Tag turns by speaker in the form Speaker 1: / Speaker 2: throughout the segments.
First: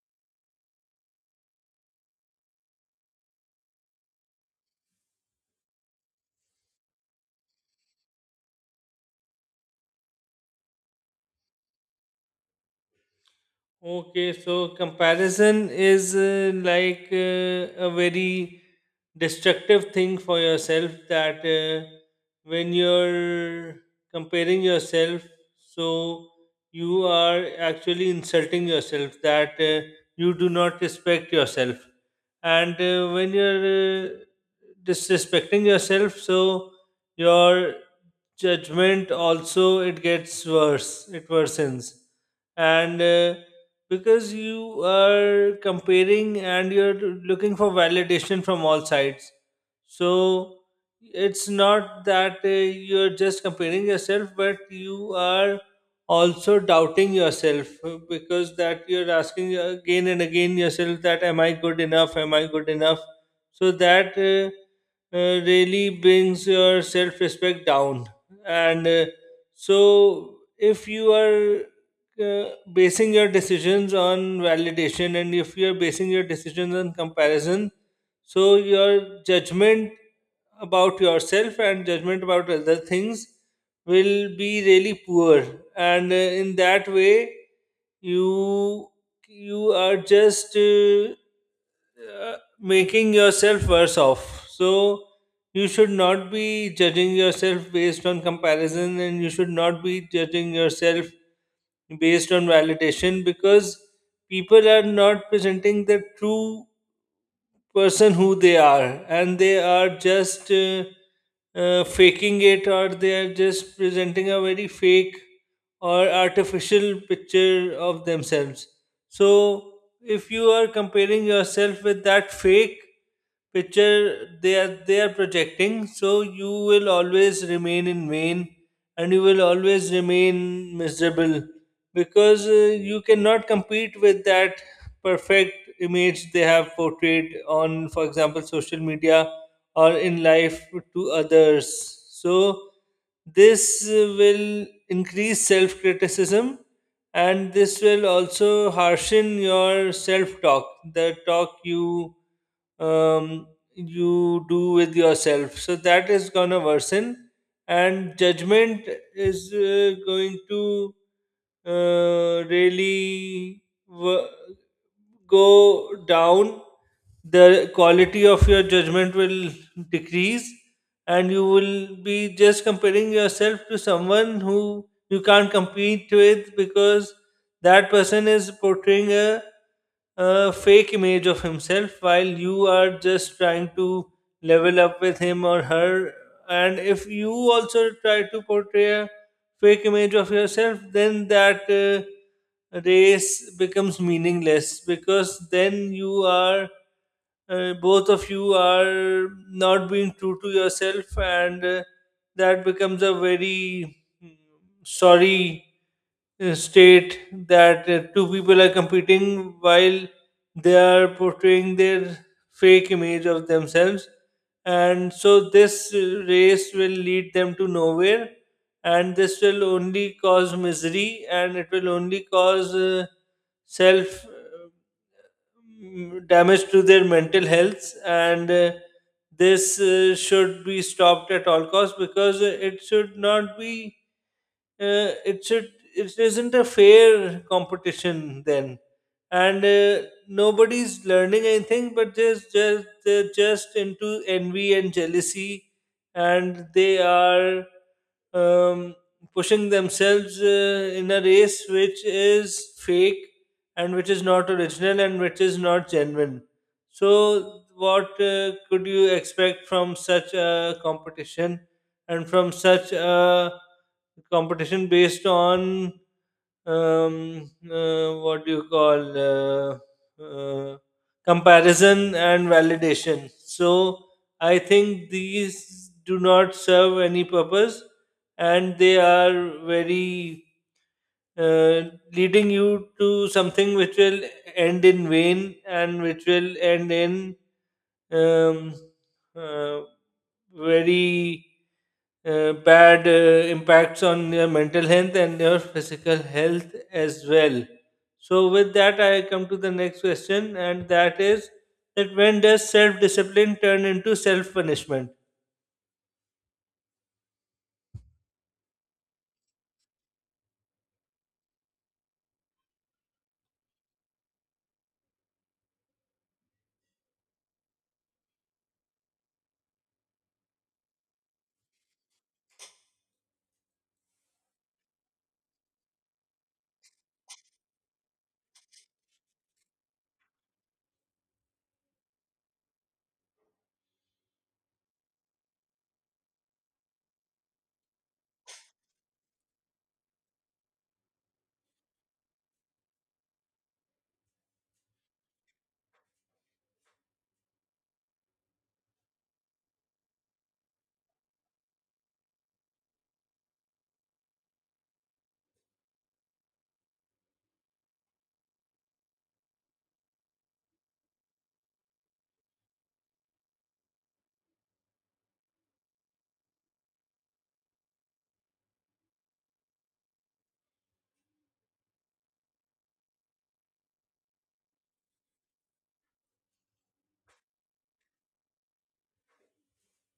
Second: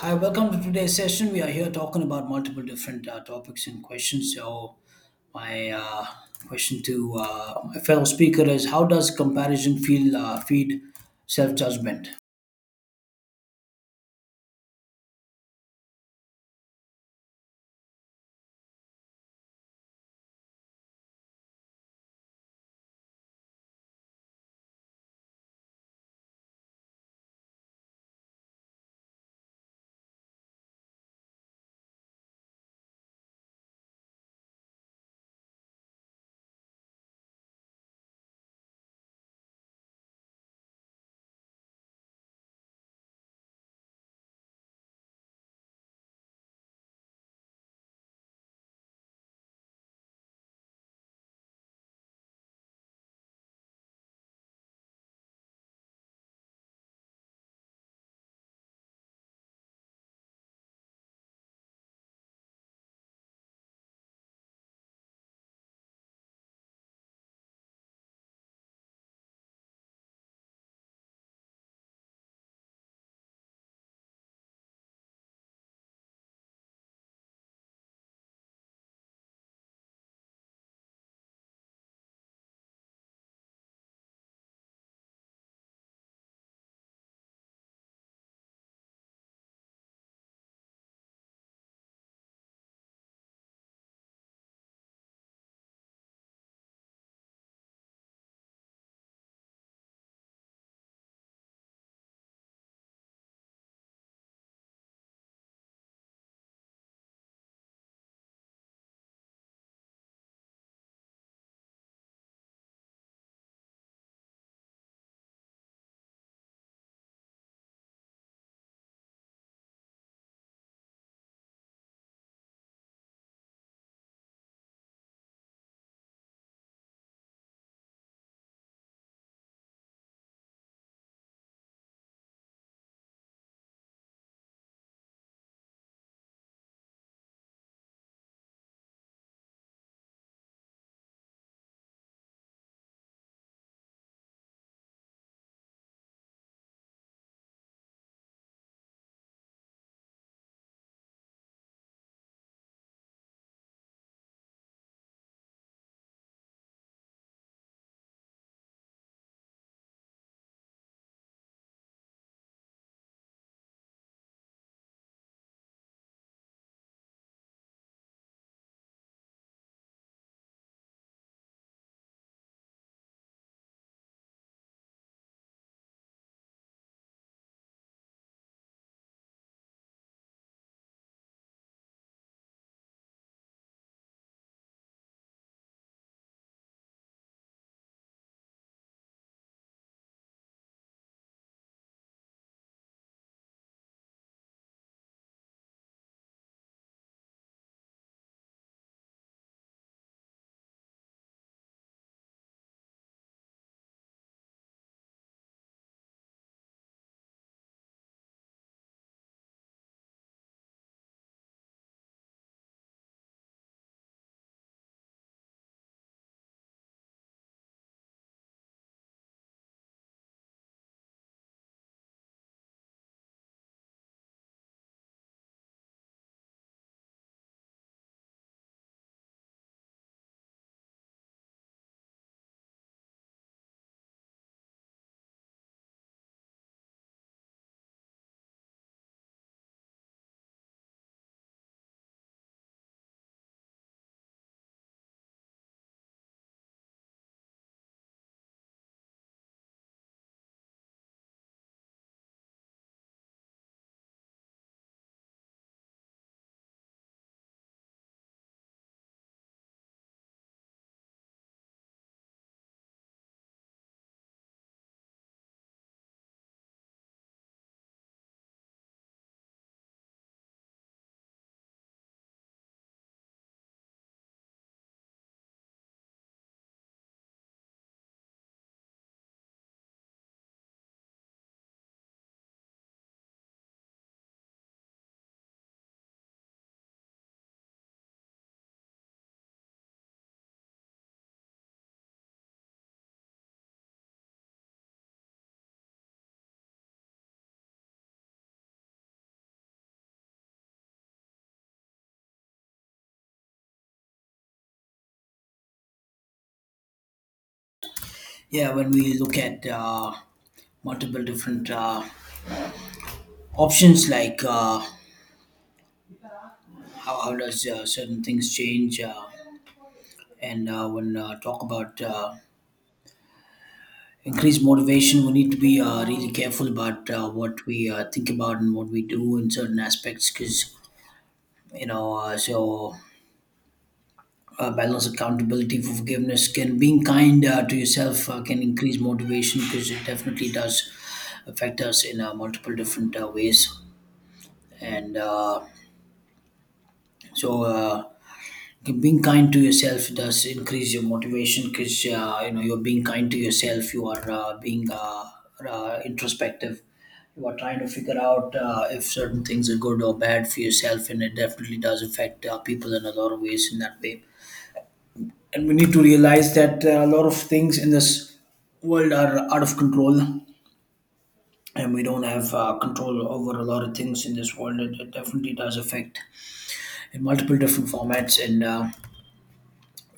Speaker 1: Hi, welcome to today's session. We are here talking about multiple different topics and questions. So, my question to my fellow speaker is: How does comparison feel feed self judgment?
Speaker 2: Okay, so comparison is like a very destructive thing for yourself that, when you're comparing yourself, so you are actually insulting yourself, that you do not respect yourself. And when you're disrespecting yourself, so your judgment also, it gets worse, it worsens. And because you are comparing and you're looking for validation from all sides, so it's not that you're just comparing yourself, but you are also doubting yourself, because that you're asking again and again yourself that am I good enough, am I good enough. So that really brings your self respect down. And so if you are basing your decisions on validation, and if you're basing your decisions on comparison, so your judgment about yourself and judgment about other things will be really poor. And in that way you you are just making yourself worse off. So you should not be judging yourself based on comparison, and you should not be judging yourself based on validation, because people are not presenting the true person who they are, and they are just faking it, or they are just presenting a very fake or artificial picture of themselves. So if you are comparing yourself with that fake picture they are projecting, so you will always remain in vain and you will always remain miserable, because you cannot compete with that perfect image they have portrayed on, for example, social media or in life to others. So this will increase self criticism, and this will also harshen your self talk, the talk you um, you do with yourself. So that is gonna worsen, and judgment is going to uh, really wo- go down, the quality of your judgment will decrease, and you will be just comparing yourself to someone who you can't compete with, because that person is portraying a fake image of himself while you are just trying to level up with him or her. And if you also try to portray a fake image of yourself, then that race becomes meaningless, because then you are both of you are not being true to yourself. And that becomes a very mm, sorry, state that two people are competing while they are portraying their fake image of themselves. And so this race will lead them to nowhere, and this will only cause misery, and it will only cause self damage to their mental health. And this should be stopped at all costs, because it should not be it should it isn't a fair competition then. And nobody's learning anything, but they're just into envy and jealousy, and they are um, pushing themselves in a race which is fake and which is not original and which is not genuine. So what could you expect from such a competition, and from such a competition based on what do you call uh, comparison and validation. So I think these do not serve any purpose, and they are very uh, leading you to something which will end in vain and which will end in um, uh, very bad impacts on your mental health and your physical health as well. So, with that, I come to the next question, and that is that when does self discipline turn into self punishment?
Speaker 1: Yeah, when we look at multiple different options, like how does certain things change, and when talk about increased motivation, we need to be really careful about what we think about and what we do in certain aspects, because you know balance accountability forgiveness can being kind to yourself can increase motivation because it definitely does affect us in multiple different ways and so uh, being kind to yourself does increase your motivation because you know you're being kind to yourself you are being introspective, you are trying to figure out if certain things are good or bad for yourself, and it definitely does affect people in a lot of ways in that way. And we need to realize that a lot of things in this world are out of control, and we don't have control over a lot of things in this world. It definitely does affect in multiple different formats. And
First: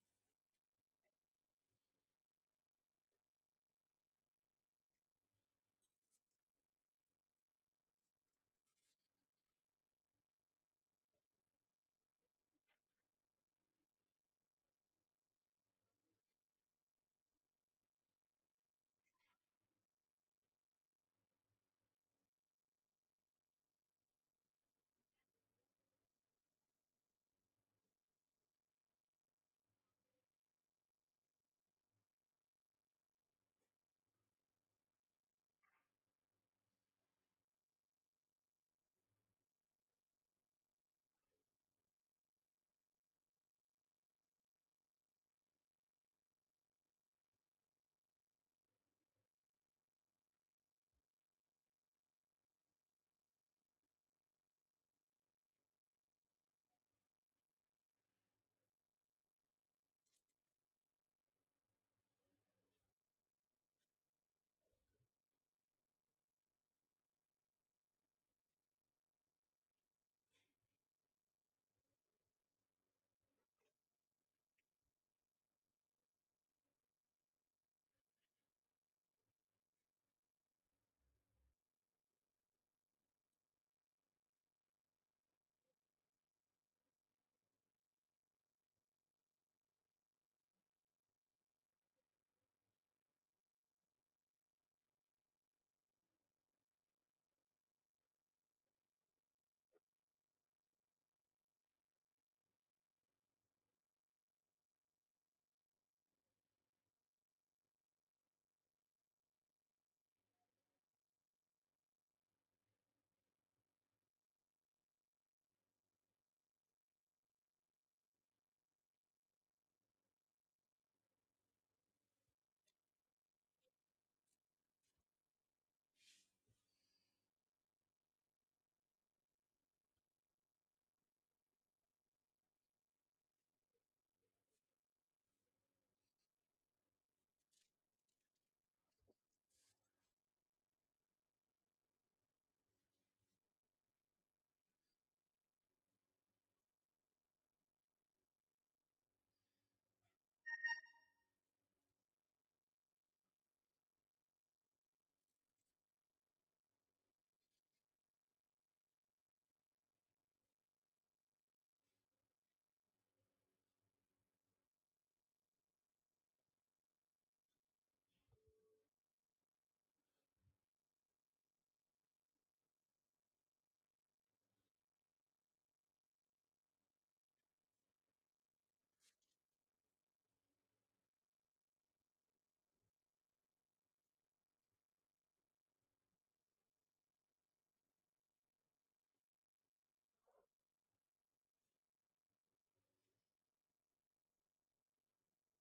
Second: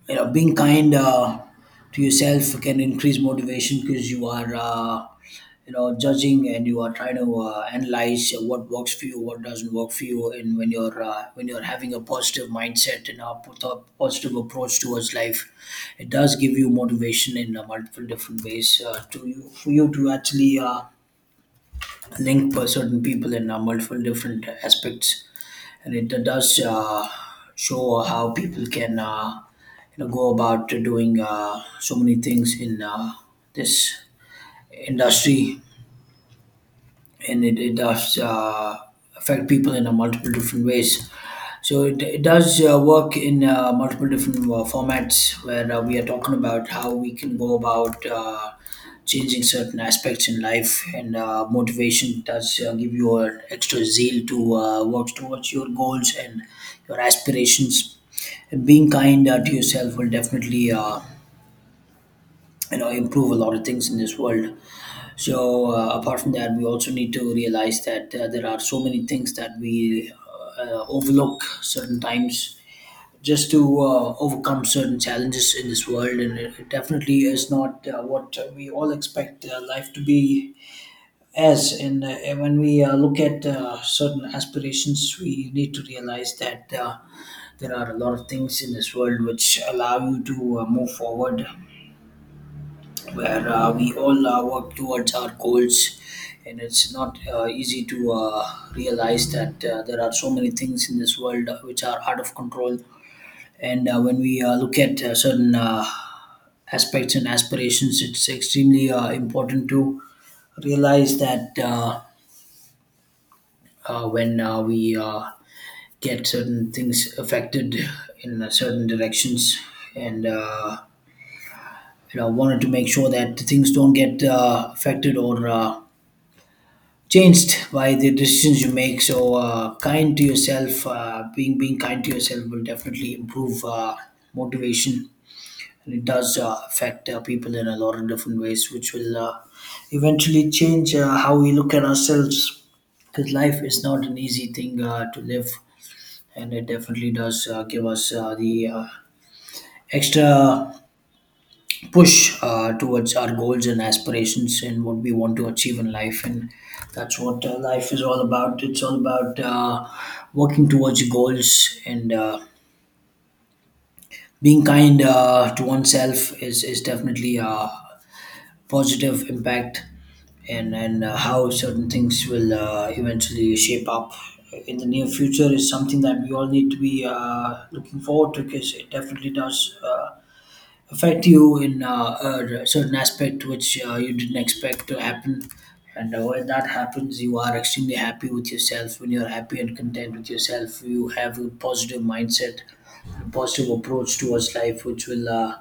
Speaker 1: You know, being kind to yourself can increase motivation because you are you know judging and you are trying to analyze what works for you, what doesn't work for you. And when you're having a positive mindset and a positive approach towards life, it does give you motivation in multiple different ways to you, for you to actually link for certain people in multiple different aspects. And it does show how people can you know go about doing so many things in this industry. And it does affect people in a multiple different ways. So it does work in multiple different formats where we are talking about how we can go about changing certain aspects in life. And motivation does give you an extra zeal to work towards your goals and your aspirations. And being kind to yourself will definitely you know improve a lot of things in this world. So apart from that, we also need to realize that there are so many things that we overlook certain times just to overcome certain challenges in this world, and it definitely is not what we all expect life to be as. And when we look at certain aspirations, we need to realize that. There are a lot of things in this world which allow you to move forward, where we all work towards our goals, and it's not easy to realize that there are so many things in this world which are out of control. And when we look at certain aspects and aspirations, it's extremely important to realize that when we get certain things affected in certain directions and you know wanted to make sure that things don't get affected or changed by the decisions you make. So kind to yourself, being kind to yourself will definitely improve motivation, and it does affect people in a lot of different ways, which will eventually change how we look at ourselves. Because life is not an easy thing to live, and it definitely does give us the extra push towards our goals and aspirations and what we want to achieve in life. And that's what life is all about. It's all about working towards your goals. And being kind to oneself is definitely a positive impact. And How certain things will eventually shape up in the near future is something that we all need to be looking forward to, because it definitely does affect you in a certain aspect which you didn't expect to happen. And when that happens, you are extremely happy with yourself. When you're happy and content with yourself, you have a positive mindset, a positive approach towards life, which will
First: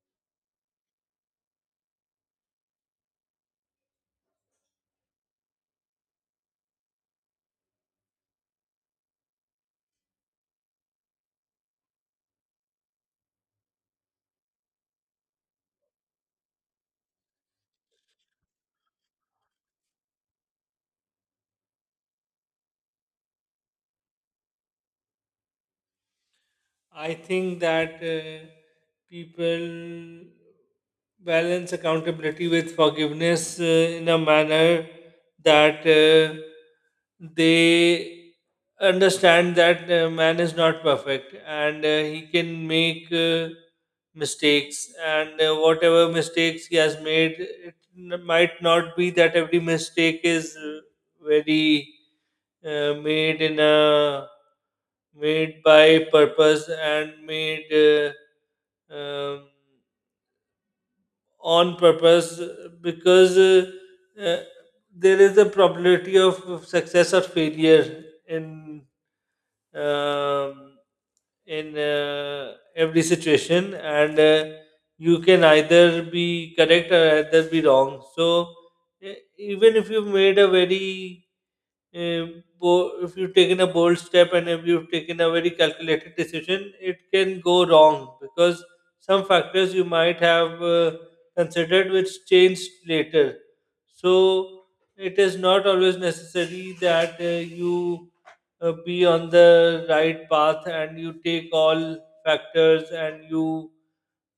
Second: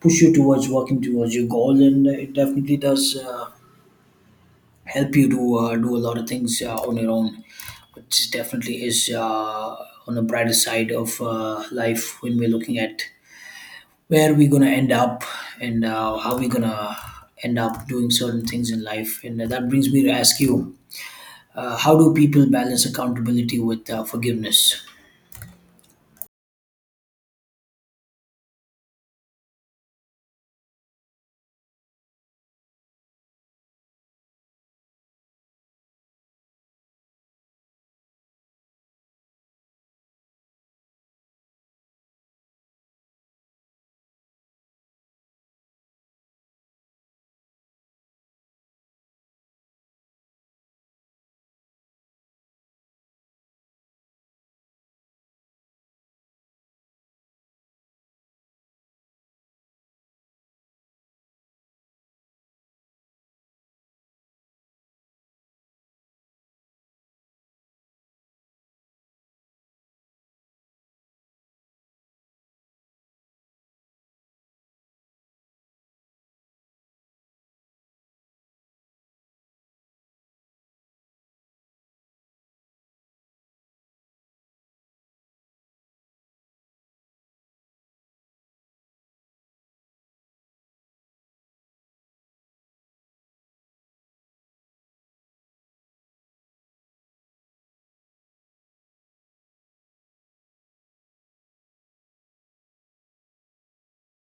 Speaker 1: push you towards working towards your goal. And it definitely does help you to do a lot of things on your own, which definitely is on the brighter side of life when we're looking at where we gonna end up and how we gonna end up doing certain things in life. And that brings me to ask you, how do people balance accountability with forgiveness?
Speaker 2: I think that people balance accountability with forgiveness in a manner that they understand that man is not perfect, and he can make mistakes, and whatever mistakes he has made, it might not be that every mistake is very made in a made by purpose and made um, on purpose, because uh, there is a probability of success or failure um, in every situation. And you can either be correct or either be wrong. So even if you've made a very uh, if you've taken a bold step, and if you've taken a very calculated decision, it can go wrong because some factors you might have considered which changed later. So it is not always necessary that you be on the right path, and you take all factors, and you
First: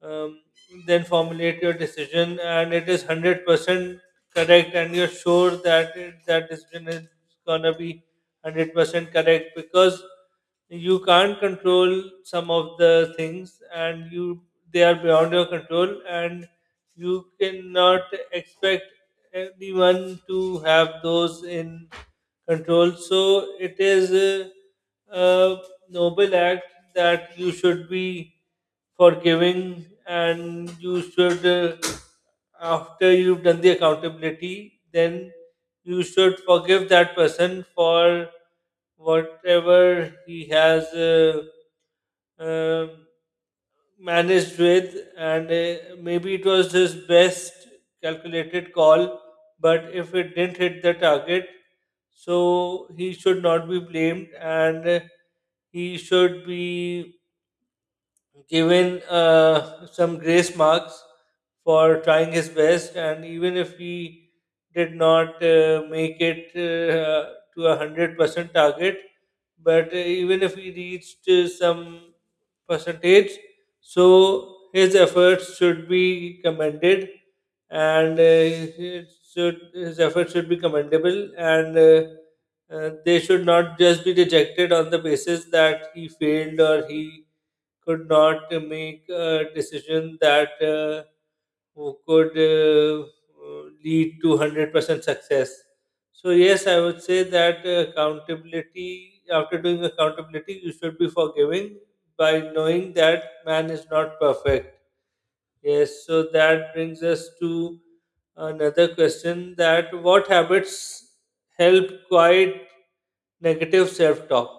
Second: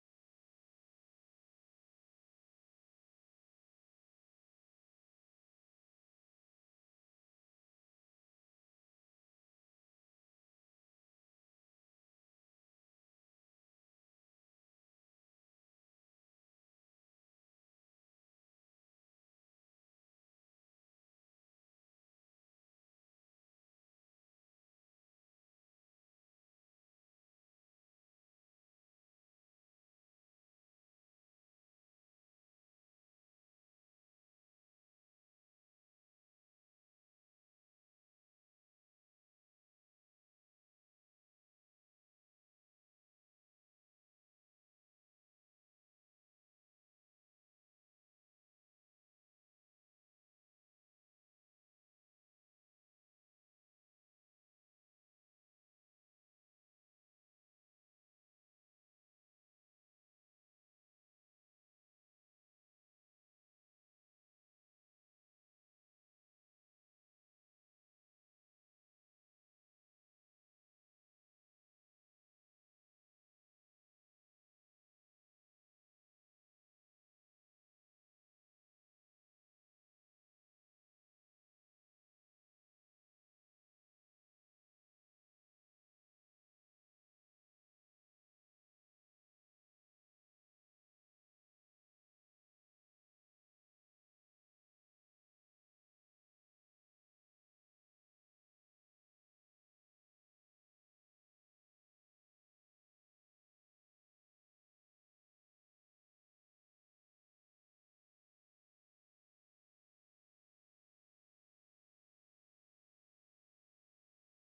Speaker 2: um, then formulate your decision and it is 100% correct, and you're sure that that decision is gonna be 100% correct. Because you can't control some of the things, and you they are beyond your control, and you cannot expect everyone to have those in control. So it is uh, uh, noble act that you should be forgiving, and you should, after you've done the accountability, then you should forgive that person for whatever he has um managed with. And maybe it was his best calculated call. But if it didn't hit the target, so he should not be blamed. And he should be given some grace marks for trying his best. And even if he did not make it to 100% target, but even if he reached some percentage. So his efforts should be commended, and his efforts should be commendable, and they should not just be rejected on the basis that he failed or he could not make a decision that who could lead to 100% success. So, yes, I would say that, after doing accountability, you should be forgiving, by knowing that man is not perfect. Yes, so that brings us to another question, that what habits help quiet negative self talk?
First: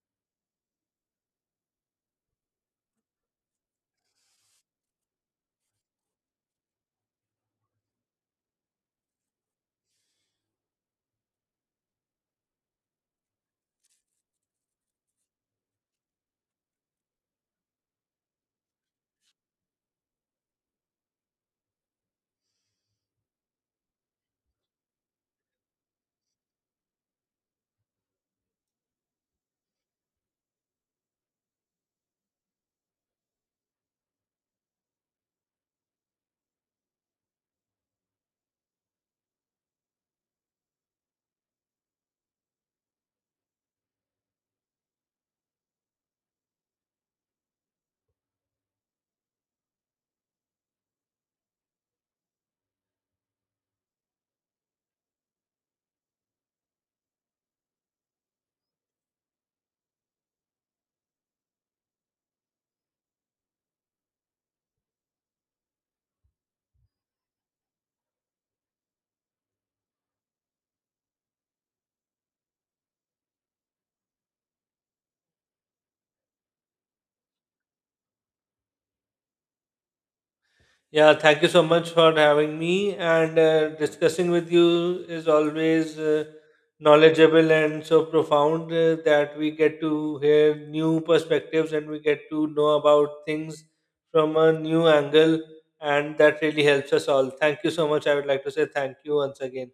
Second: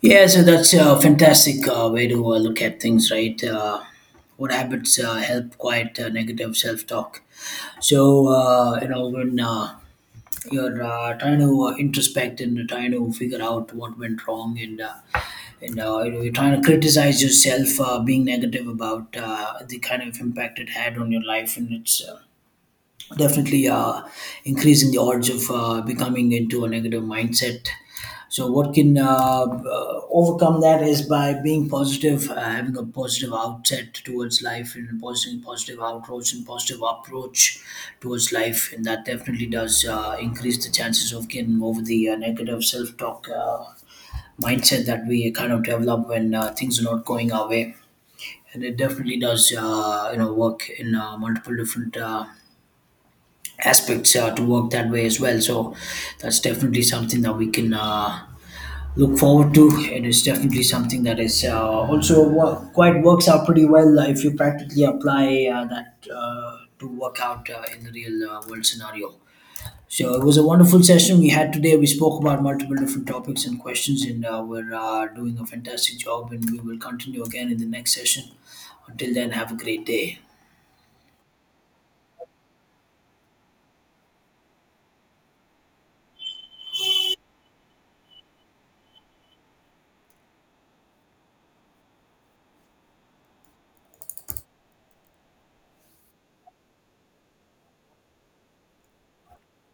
Speaker 1: Yeah, so that's a fantastic way to look at things, right? What habits help quiet negative self-talk? So you know when you're trying to introspect and trying to figure out what went wrong and you know, you're trying to criticize yourself, being negative about the kind of impact it had on your life, and it's definitely increasing the odds of becoming into a negative mindset. So, what can overcome that is by being positive, having a positive outset towards life, and positive approach towards life, and that definitely does increase the chances of getting over the negative self-talk mindset that we kind of develop when things are not going our way. And it definitely does, you know, work in multiple different aspects to work that way as well. So that's definitely something that we can look forward to, and it's definitely something that is also quite works out pretty well if you practically apply that to work out in the real world scenario. So it was a wonderful session we had today. We spoke about multiple different topics and questions, and we're doing a fantastic job. And we will continue again in the next session. Until then, have a great day.
Speaker 2: Yeah, thank you so much for having me. And discussing with you is always knowledgeable and so profound that we get to hear new perspectives, and we get to know about things from a new angle. And that really helps us all. Thank you so much. I would like to say thank you once again.